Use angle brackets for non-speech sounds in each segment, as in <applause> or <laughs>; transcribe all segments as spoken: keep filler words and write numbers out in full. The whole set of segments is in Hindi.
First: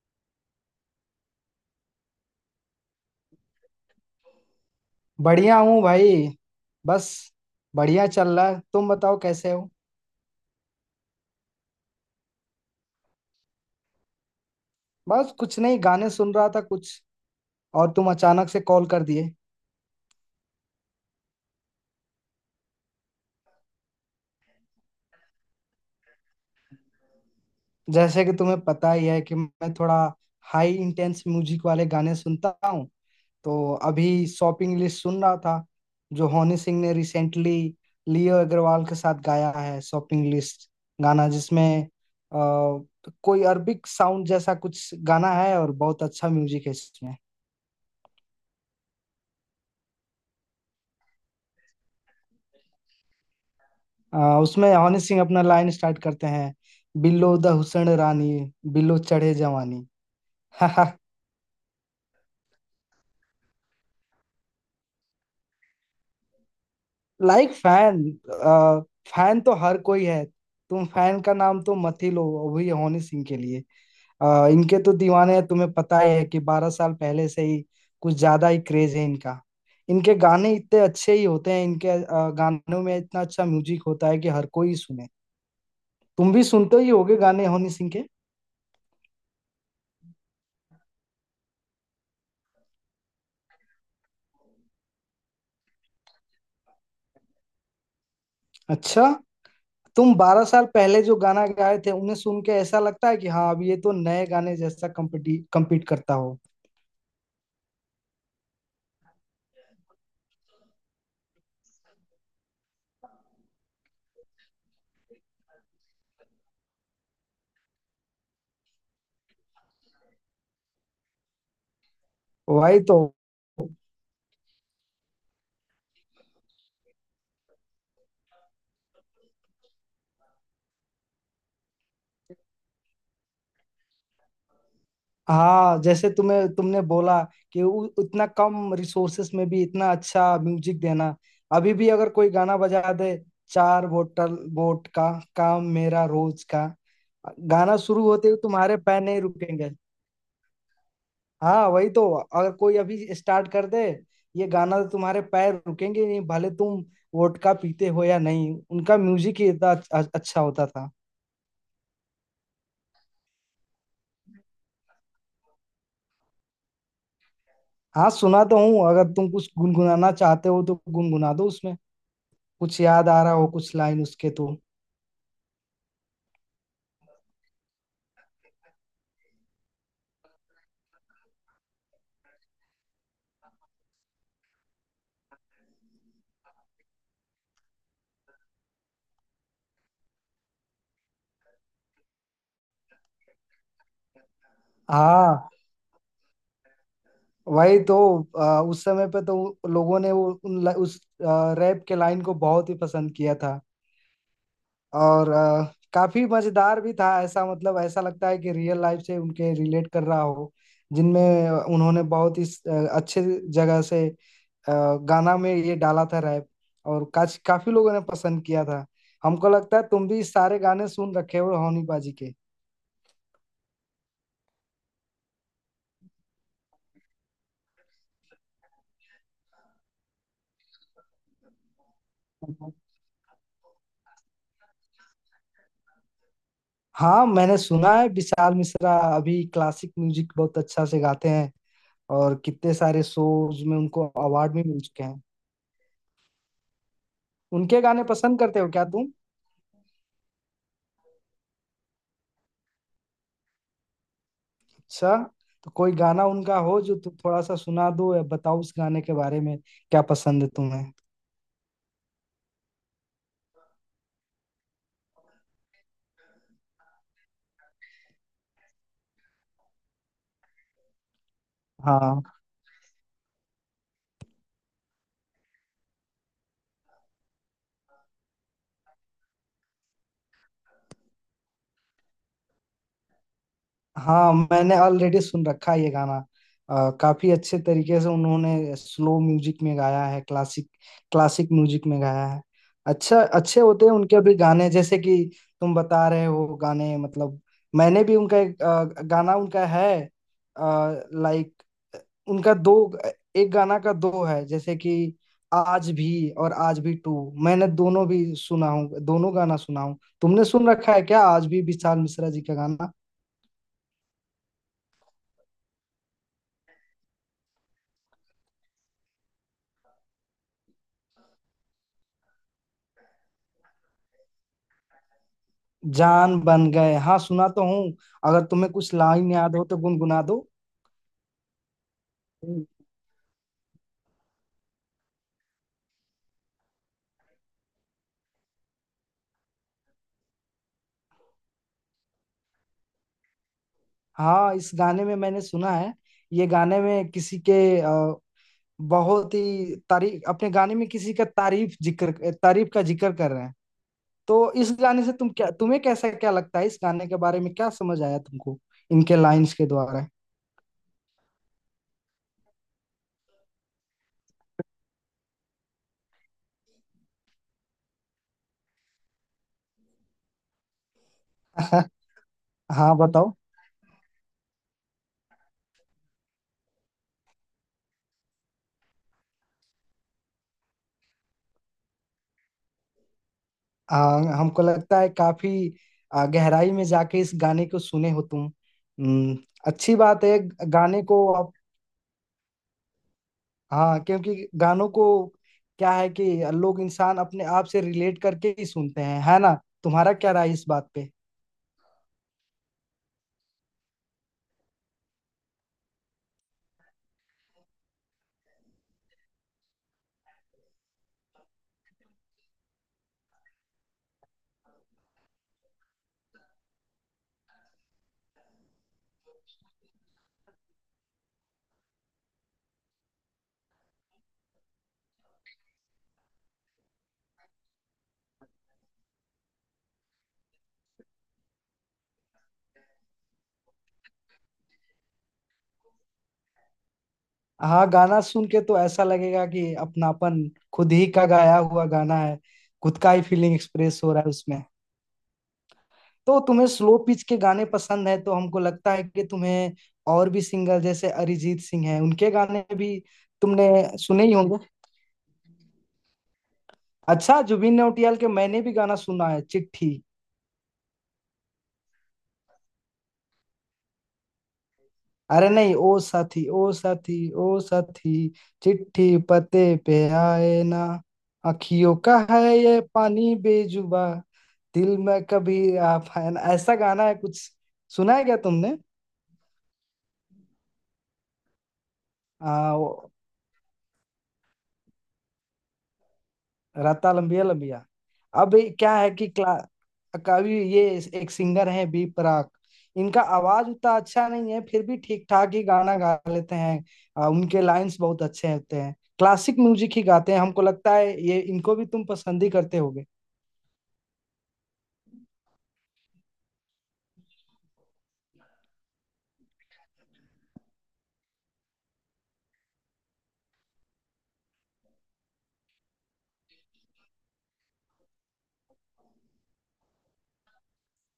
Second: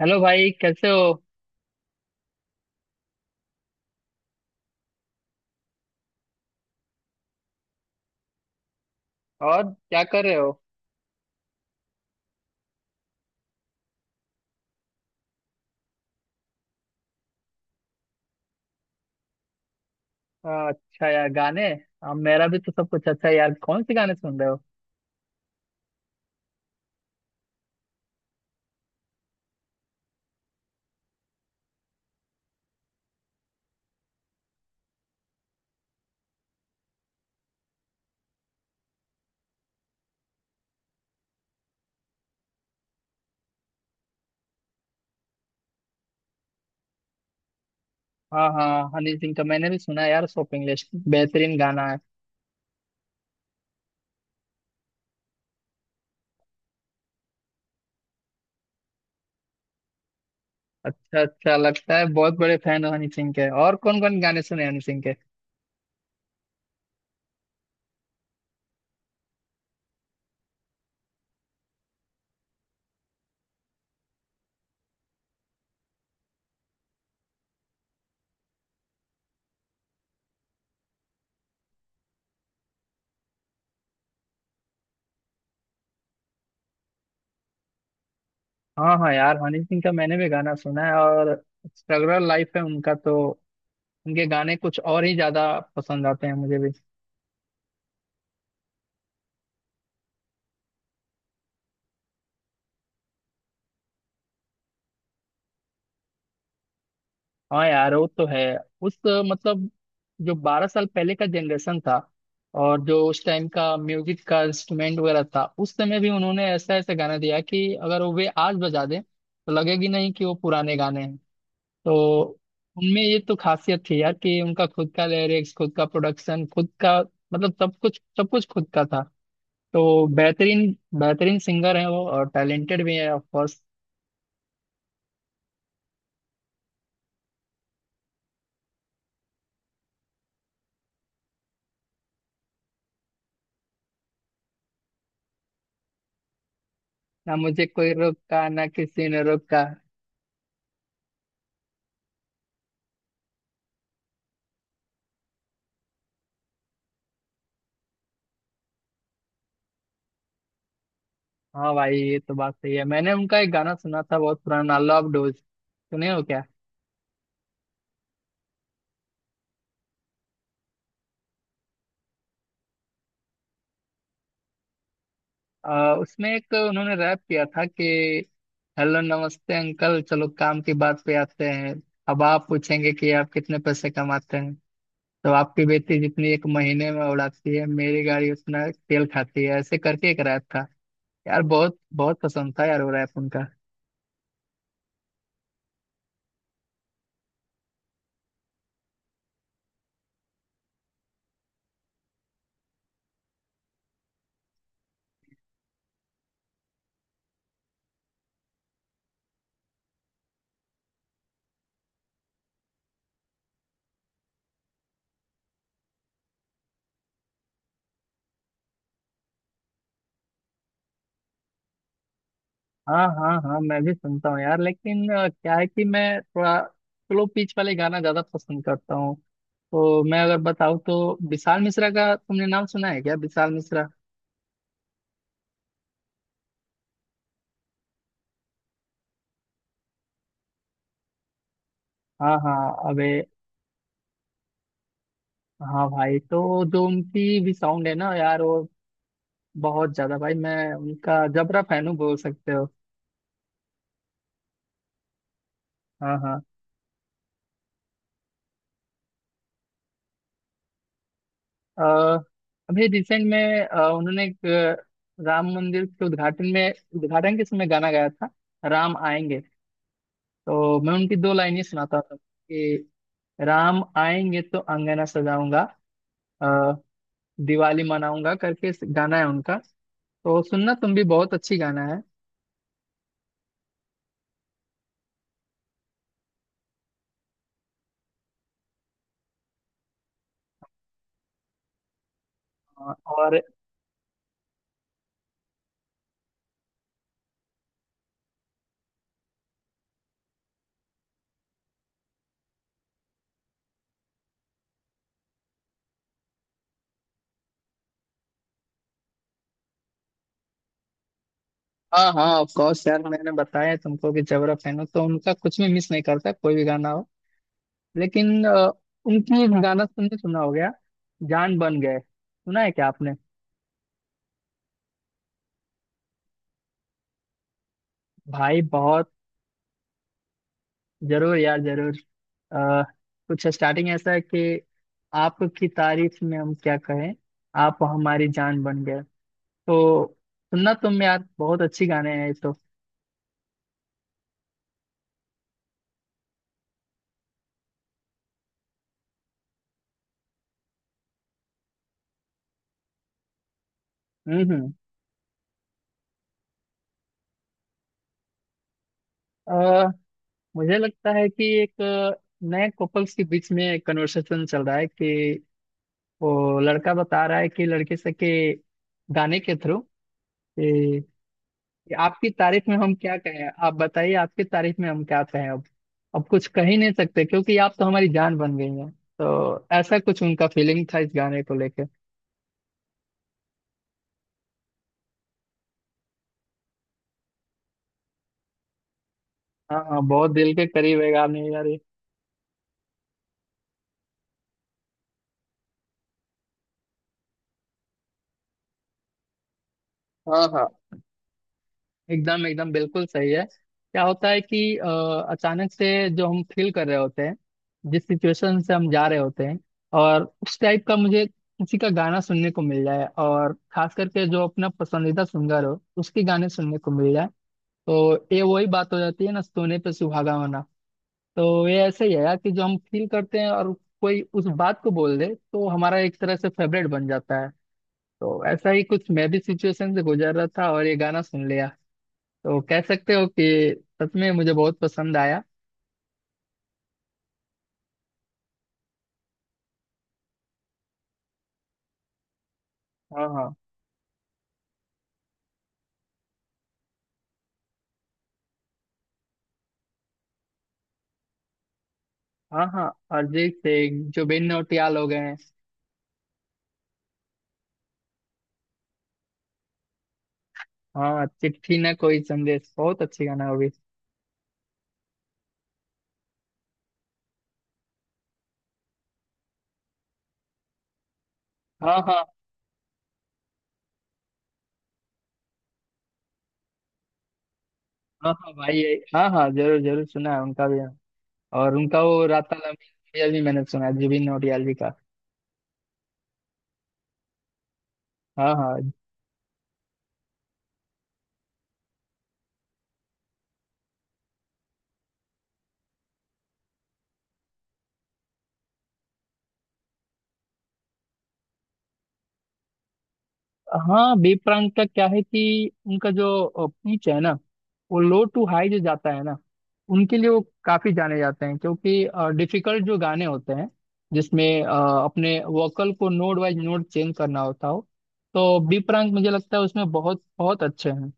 हेलो भाई, कैसे हो? बढ़िया हूँ भाई। बस बढ़िया चल रहा है, तुम बताओ कैसे और हो। क्या कर रहे हो? बस कुछ नहीं, गाने सुन रहा था कुछ, और तुम अचानक से कॉल कर दिए। हाँ, अच्छा यार, गाने। हाँ, मेरा भी तो सब कुछ अच्छा है यार। कौन से गाने सुन रहे हो? जैसे कि तुम्हें पता ही है कि मैं थोड़ा हाई इंटेंस म्यूजिक वाले गाने सुनता हूँ, तो अभी शॉपिंग लिस्ट सुन रहा था जो हनी सिंह ने रिसेंटली लियो अग्रवाल के साथ गाया है। शॉपिंग लिस्ट गाना जिसमें अ, कोई अरबिक साउंड जैसा कुछ गाना है और बहुत अच्छा म्यूजिक है इसमें। हाँ हाँ, हनी सिंह का मैंने भी सुना है यार। शॉपिंग लिस्ट बेहतरीन गाना है। आ, उसमें हनी सिंह अपना लाइन स्टार्ट करते हैं, बिल्लो द हुसैन रानी, बिल्लो चढ़े जवानी। <laughs> अच्छा, अच्छा लगता है। बहुत बड़े फैन हो हनी सिंह के। और कौन कौन गाने सुने हैं हनी सिंह के? लाइक फैन, फैन तो हर कोई है, तुम फैन का नाम तो मत ही लो अभी हनी सिंह के लिए। आ, इनके तो दीवाने हैं, तुम्हें पता ही है कि बारह साल पहले से ही कुछ ज्यादा ही क्रेज है इनका। इनके गाने इतने अच्छे ही होते हैं, इनके आ, गानों में इतना अच्छा म्यूजिक होता है कि हर कोई सुने। तुम भी सुनते ही होगे गाने हनी सिंह के। हाँ हाँ यार, हनी सिंह का मैंने भी गाना सुना है। और स्ट्रगल लाइफ है उनका तो। उनके गाने कुछ और ही ज्यादा पसंद आते हैं मुझे भी। अच्छा, तुम बारह साल पहले जो गाना गाए थे उन्हें सुन के ऐसा लगता है कि हाँ, अब ये तो नए गाने जैसा कम्पिटी कम्पीट करता हो। हाँ यार, वो तो है। उस अ, मतलब, जो बारह साल पहले का जनरेशन था, और जो उस टाइम का म्यूजिक का इंस्ट्रूमेंट वगैरह था, उस समय भी उन्होंने ऐसा ऐसा गाना दिया कि अगर वो वे आज बजा दें तो लगेगी नहीं कि वो पुराने गाने हैं। तो वही तो। उनमें ये तो खासियत थी यार कि उनका खुद का लिरिक्स, खुद का प्रोडक्शन, खुद का मतलब सब कुछ सब कुछ खुद का था। तो बेहतरीन बेहतरीन सिंगर है वो, और टैलेंटेड भी है ऑफ कोर्स। हाँ जैसे तुम्हें तुमने बोला कि उ, उतना कम रिसोर्सेस में भी इतना अच्छा म्यूजिक देना। अभी भी अगर कोई गाना बजा दे, चार बोतल वोट का, काम मेरा रोज का, ना मुझे गाना कोई शुरू होते ही रोका, ना तुम्हारे पैर किसी नहीं ने रोका। रुकेंगे। हाँ वही तो, अगर कोई अभी स्टार्ट कर दे ये गाना तो तुम्हारे पैर रुकेंगे नहीं, भले तुम वोडका पीते हो या नहीं, उनका म्यूजिक ही इतना अच्छा अच्छा होता था। हाँ भाई, ये तो बात सही है। मैंने उनका एक गाना सुना था, बहुत पुराना, लव डोज, सुने हो क्या? हाँ सुना तो हूँ, अगर तुम कुछ गुनगुनाना चाहते हो तो गुनगुना दो उसमें, कुछ याद आ रहा हो कुछ लाइन उसके तो। आ, उसमें एक उन्होंने रैप किया था कि, हेलो नमस्ते अंकल, चलो काम की बात पे आते हैं। अब आप पूछेंगे कि आप कितने पैसे कमाते हैं। तो आपकी बेटी जितनी एक महीने में उड़ाती है, मेरी गाड़ी उतना तेल खाती है। ऐसे करके एक रैप था यार। बहुत बहुत पसंद था यार वो रैप उनका। हाँ वही तो। आ, उस समय पे तो लोगों ने वो उन, उस रैप के लाइन को बहुत ही पसंद किया था, और अ, काफी मजेदार भी था, ऐसा मतलब ऐसा लगता है कि रियल लाइफ से उनके रिलेट कर रहा हो। जिनमें उन्होंने बहुत ही अ, अच्छे जगह से अ, गाना में ये डाला था रैप, और काच काफी लोगों ने पसंद किया था। हमको लगता है तुम भी सारे गाने सुन रखे हो होनी बाजी के। हाँ हाँ हाँ, मैं भी सुनता हूँ यार। लेकिन अ, क्या है कि मैं थोड़ा स्लो पिच वाले गाना ज्यादा पसंद करता हूँ। तो मैं अगर बताऊँ, तो विशाल मिश्रा का तुमने नाम सुना है क्या? विशाल मिश्रा। हाँ मैंने सुना है विशाल मिश्रा, अभी क्लासिक म्यूजिक बहुत अच्छा से गाते हैं, और हाँ कितने हाँ। सारे अबे, शोज में उनको अवार्ड भी मिल चुके हैं। हाँ भाई, तो जो उनकी भी उनके साउंड है गाने ना पसंद यार करते वो। हो क्या तुम? बहुत ज्यादा भाई, मैं उनका जबरा फैन हूँ बोल सकते हो। अच्छा, तो कोई हाँ गाना हाँ। उनका हो जो तुम थोड़ा सा सुना दो, या बताओ उस गाने के बारे में क्या पसंद है तुम्हें। अ, अभी रिसेंट में अ, उन्होंने एक अ, राम मंदिर के उद्घाटन में, उद्घाटन के समय गाना गाया था, राम आएंगे। तो मैं उनकी दो लाइनें सुनाता हूँ हाँ कि, राम आएंगे तो अंगना सजाऊंगा, अ, दिवाली मनाऊंगा, करके इस- गाना है उनका। तो सुनना तुम भी, बहुत अच्छी गाना है। हाँ, मैंने ऑलरेडी सुन रखा है ये गाना। अ, काफी अच्छे तरीके से उन्होंने स्लो म्यूजिक में गाया है, क्लासिक क्लासिक म्यूजिक में गाया है। अ, अच्छा, और। अच्छे होते हैं उनके भी गाने जैसे कि तुम बता रहे हो गाने, मतलब मैंने भी उनका एक अ, गाना उनका है। लाइक, उनका दो, एक गाना का दो है जैसे कि आज भी, और आज भी टू, मैंने दोनों भी सुना हूँ, दोनों गाना सुना हूँ। तुमने सुन रखा है क्या आज भी विशाल हाँ हाँ, मिश्रा जी ऑफ का कोर्स गाना? यार, मैंने बताया है तुमको कि जबरा फैन हो तो उनका कुछ भी मिस नहीं करता, कोई भी गाना हो। लेकिन अ, उनकी एक गाना तुमने सुना हो गया, जान बन गए, सुना है क्या आपने? जान बन गए, हाँ सुना तो हूँ। अगर भाई तुम्हें कुछ बहुत, लाइन याद हो तो गुनगुना दो। जरूर यार जरूर। हम्म, अ, कुछ स्टार्टिंग ऐसा है कि, आपकी तारीफ में हम क्या कहें, आप हमारी जान बन गए। तो सुनना तुम यार, बहुत अच्छी गाने हैं ये तो। हाँ इस गाने में मैंने सुना है, ये गाने में किसी के अ, बहुत ही तारीफ, अपने गाने में किसी का तारीफ जिक्र, तारीफ का जिक्र कर रहे हैं। हम्म तो इस हम्म। गाने से तुम क्या, तुम्हें कैसा क्या लगता है इस गाने के बारे में, क्या समझ आया तुमको इनके अ, लाइंस के द्वारा? मुझे लगता है कि एक अ, नए कपल्स के बीच में कन्वर्सेशन चल रहा है कि, वो लड़का बता रहा है कि लड़के से के, गाने के थ्रू <laughs> कि, आपकी तारीफ में हम हाँ क्या बताओ। कहें, आप बताइए, आपकी तारीफ में हम क्या कहें अब? अब कुछ कह ही नहीं सकते, क्योंकि आप तो हमारी जान बन गई हैं। तो ऐसा कुछ उनका फीलिंग था इस गाने को लेके। हाँ हमको लगता है काफी आ, गहराई में जाके इस गाने को सुने हो तुम। हम्म, हाँ अच्छी हाँ, बात बहुत है। दिल के करीब गाने है को गाने आप, यार ये। हाँ क्योंकि गानों को, क्या है कि लोग इंसान अपने आप से रिलेट करके ही सुनते हैं, है ना? तुम्हारा क्या हाँ राय इस हाँ, बात पे? एकदम एकदम बिल्कुल सही है। क्या होता है कि अ, अचानक से जो हम फील कर रहे होते हैं, जिस सिचुएशन से हम जा रहे होते हैं, और उस टाइप का मुझे किसी का गाना सुनने को मिल जाए, और खास करके जो अपना पसंदीदा सिंगर हो उसके गाने सुनने को मिल जाए, तो ये वही बात हो जाती है ना, सोने पे सुहागा होना। तो ये ऐसे ही है यार कि, जो हम फील करते हैं और कोई उस बात को बोल दे, तो हमारा एक तरह से फेवरेट बन जाता है। तो ऐसा ही कुछ मैं भी सिचुएशन से गुजर रहा था, और ये गाना सुन लिया। तो कह सकते हो कि सच में मुझे बहुत पसंद आया। हाँ गाना सुन के तो ऐसा लगेगा कि अपनापन, खुद ही का गाया हुआ गाना है, खुद का ही हाँ फीलिंग हाँ। एक्सप्रेस हो रहा है उसमें। तो तुम्हें स्लो पिच के गाने पसंद है तो हमको लगता है कि तुम्हें और भी सिंगर जैसे अरिजीत सिंह है, उनके गाने हाँ हाँ, भी अरिजीत तुमने सिंह, सुने ही जुबिन होंगे। नौटियाल हो गए हैं। अच्छा, जुबिन नौटियाल के मैंने भी गाना सुना है, चिट्ठी। हाँ, चिट्ठी ना कोई संदेश, बहुत अच्छी गाना होगी। अरे नहीं, ओ साथी, ओ साथी, ओ साथी, चिट्ठी पते पे आए ना, अखियों हाँ का हाँ। है ये पानी बेजुबा, दिल में कभी आ पाए ना, ऐसा गाना है कुछ। सुना है हाँ क्या हाँ तुमने? भाई, ये- हाँ हाँ, जरूर जरूर सुना है उनका भी। और उनका वो राता आ, लम्बी भी मैंने सुना है, जुबिन नौटियाल जी का। राता लंबिया लंबिया। हाँ अब हाँ। क्या है कि क्ला कवि ये एक सिंगर है बी प्राक, इनका आवाज उतना अच्छा नहीं है, फिर भी ठीक ठाक ही गाना गा लेते हैं। आ, उनके लाइंस बहुत अच्छे होते हैं, क्लासिक म्यूजिक ही गाते हैं। हमको लगता है ये, इनको भी तुम पसंद ही करते होगे। हाँ, बी प्राक का क्या है कि उनका जो पिच है ना, वो लो टू हाई जो जाता है ना, उनके लिए वो काफी जाने जाते हैं, क्योंकि डिफिकल्ट जो गाने होते हैं जिसमें अ, अपने वोकल को नोड वाइज नोड चेंज करना होता हो, तो बी प्राक मुझे लगता है उसमें बहुत बहुत अच्छे हैं।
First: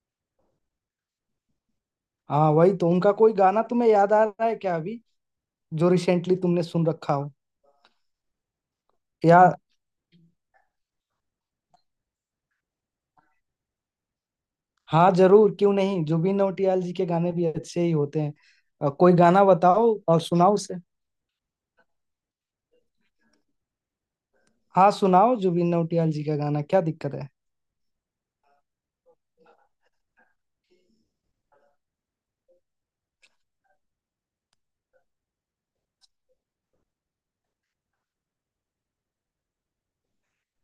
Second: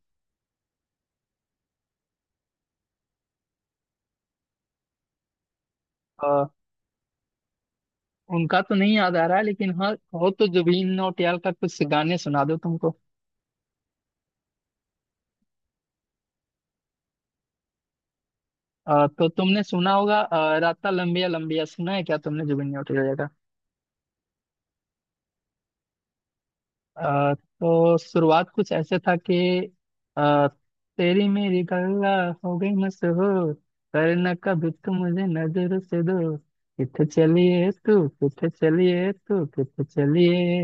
हाँ वही तो, उनका कोई गाना तुम्हें याद आ रहा है क्या अभी जो रिसेंटली अ, तुमने सुन रखा हो, उनका तो नहीं याद आ रहा या? है, लेकिन हाँ, हो तो जुबिन नौटियाल का कुछ गाने सुना दो तुमको। हाँ जरूर क्यों नहीं, जुबिन नौटियाल जी के गाने भी अच्छे ही होते हैं। अ, अ, कोई तो गाना तुमने सुना बताओ होगा और सुनाओ अ, उसे। राता लंबिया लंबिया, सुना है क्या तुमने जुबिन नौटियाल का? हाँ सुनाओ, जुबिन नौटियाल जी का गाना, क्या दिक्कत है। अ, तो शुरुआत कुछ ऐसे था कि, अ, तेरी मेरी गल्ला हो गई मशहूर, करना कभी तू मुझे नजर से दूर, किथे चलिए तू किथे चलिए तू किथे चलिए,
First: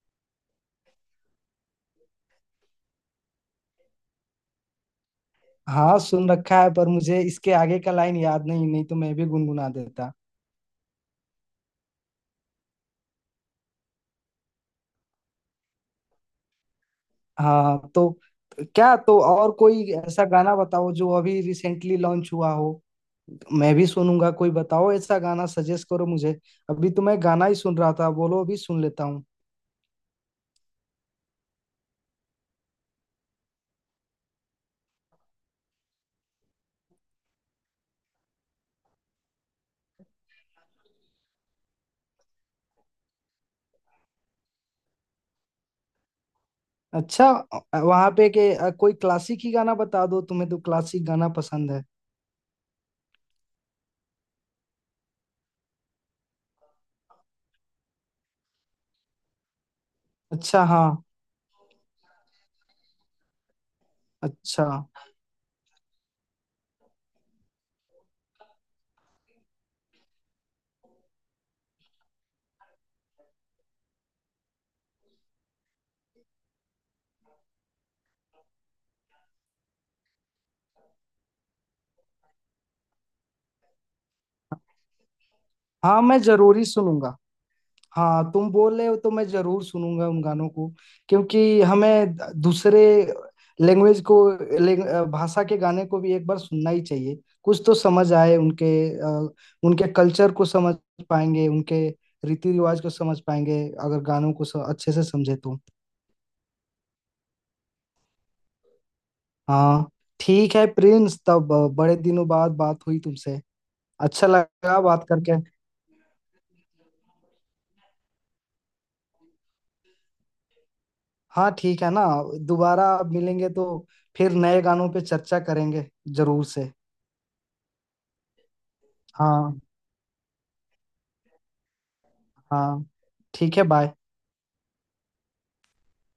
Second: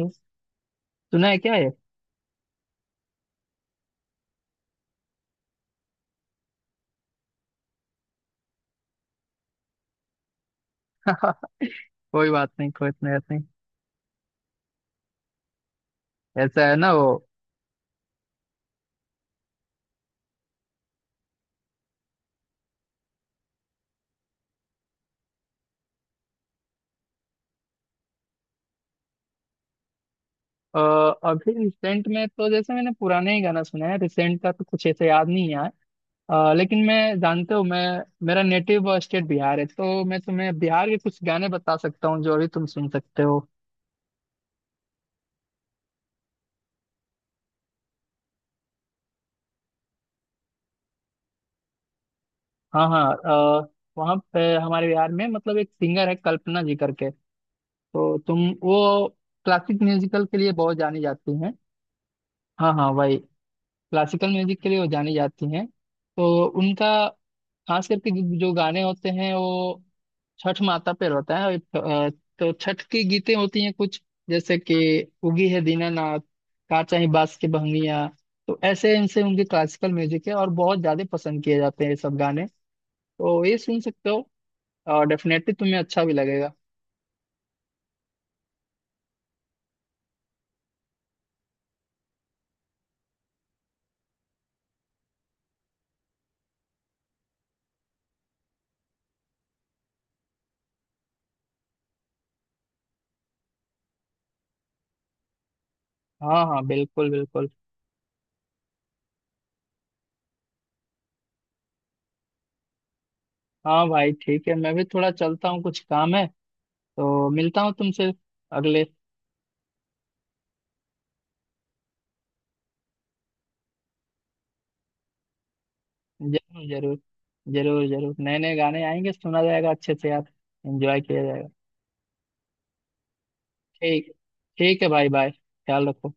सुना है क्या ये? हाँ सुन रखा है पर मुझे इसके आगे का लाइन याद नहीं, नहीं तो मैं भी गुनगुना देता। <laughs> कोई बात नहीं, कोई इतनी बात नहीं, ऐसा है ना वो। हाँ तो क्या, तो और कोई ऐसा गाना बताओ जो अभी रिसेंटली लॉन्च हुआ हो, मैं भी सुनूंगा। कोई बताओ ऐसा गाना, सजेस्ट करो मुझे। अभी तो मैं गाना ही सुन रहा था, बोलो अभी सुन लेता हूँ। अ, अभी रिसेंट में तो जैसे मैंने पुराने ही गाना सुना है, रिसेंट का तो कुछ ऐसे याद नहीं है। अ, लेकिन मैं, जानते हो, मैं मेरा नेटिव स्टेट बिहार है, तो मैं तुम्हें बिहार के कुछ गाने बता सकता हूँ जो अभी तुम सुन सकते हो। अच्छा, वहां पे के अ, कोई क्लासिक ही गाना बता दो, तुम्हें तो क्लासिक गाना पसंद है। हाँ हाँ। अ, वहाँ पे हमारे बिहार में मतलब एक सिंगर है कल्पना जी करके। तो तुम वो क्लासिक म्यूजिकल के लिए अच्छा बहुत हाँ। जानी जाती हैं। हाँ हाँ वही, क्लासिकल म्यूजिक अच्छा के लिए वो जानी जाती हैं। तो उनका खास करके जो जो गाने होते हैं, वो छठ माता पे रहता है। अ, तो छठ की गीतें होती हैं कुछ, जैसे कि, उगी है दीनानाथ, काचा ही बास की बहंगिया। तो ऐसे इनसे उनके क्लासिकल म्यूजिक है, और बहुत ज्यादा पसंद किए जाते हैं ये सब गाने। तो ये सुन सकते हो, और डेफिनेटली तुम्हें हाँ, अच्छा भी मैं लगेगा। जरूरी सुनूंगा। हाँ तुम बोल रहे हो तो मैं जरूर सुनूंगा उन गानों को, क्योंकि हमें दूसरे लैंग्वेज को, लैंग- भाषा के गाने को भी एक बार सुनना ही चाहिए, कुछ तो समझ आए उनके। अ, उनके कल्चर को समझ पाएंगे, उनके रीति रिवाज को समझ पाएंगे अगर गानों को स- अच्छे से समझे तो। हाँ हाँ, बिल्कुल बिल्कुल। हाँ ठीक है प्रिंस, तब अ, बड़े दिनों बाद बात हुई तुमसे, हाँ भाई, अच्छा ठीक है, मैं लगा भी बात थोड़ा करके। चलता हूँ, कुछ काम है। तो मिलता हूँ तुमसे अगले। हाँ ठीक है ना, दोबारा मिलेंगे तो फिर नए गानों पे चर्चा करेंगे, जरूर जरूर से। जरूर। जरूर जरूर, नए नए गाने आएंगे, सुना हाँ। जाएगा अच्छे से यार। एंजॉय किया जाएगा। हाँ ठीक है, बाय। ठीक, ठीक है भाई, बाय, ख्याल रखो।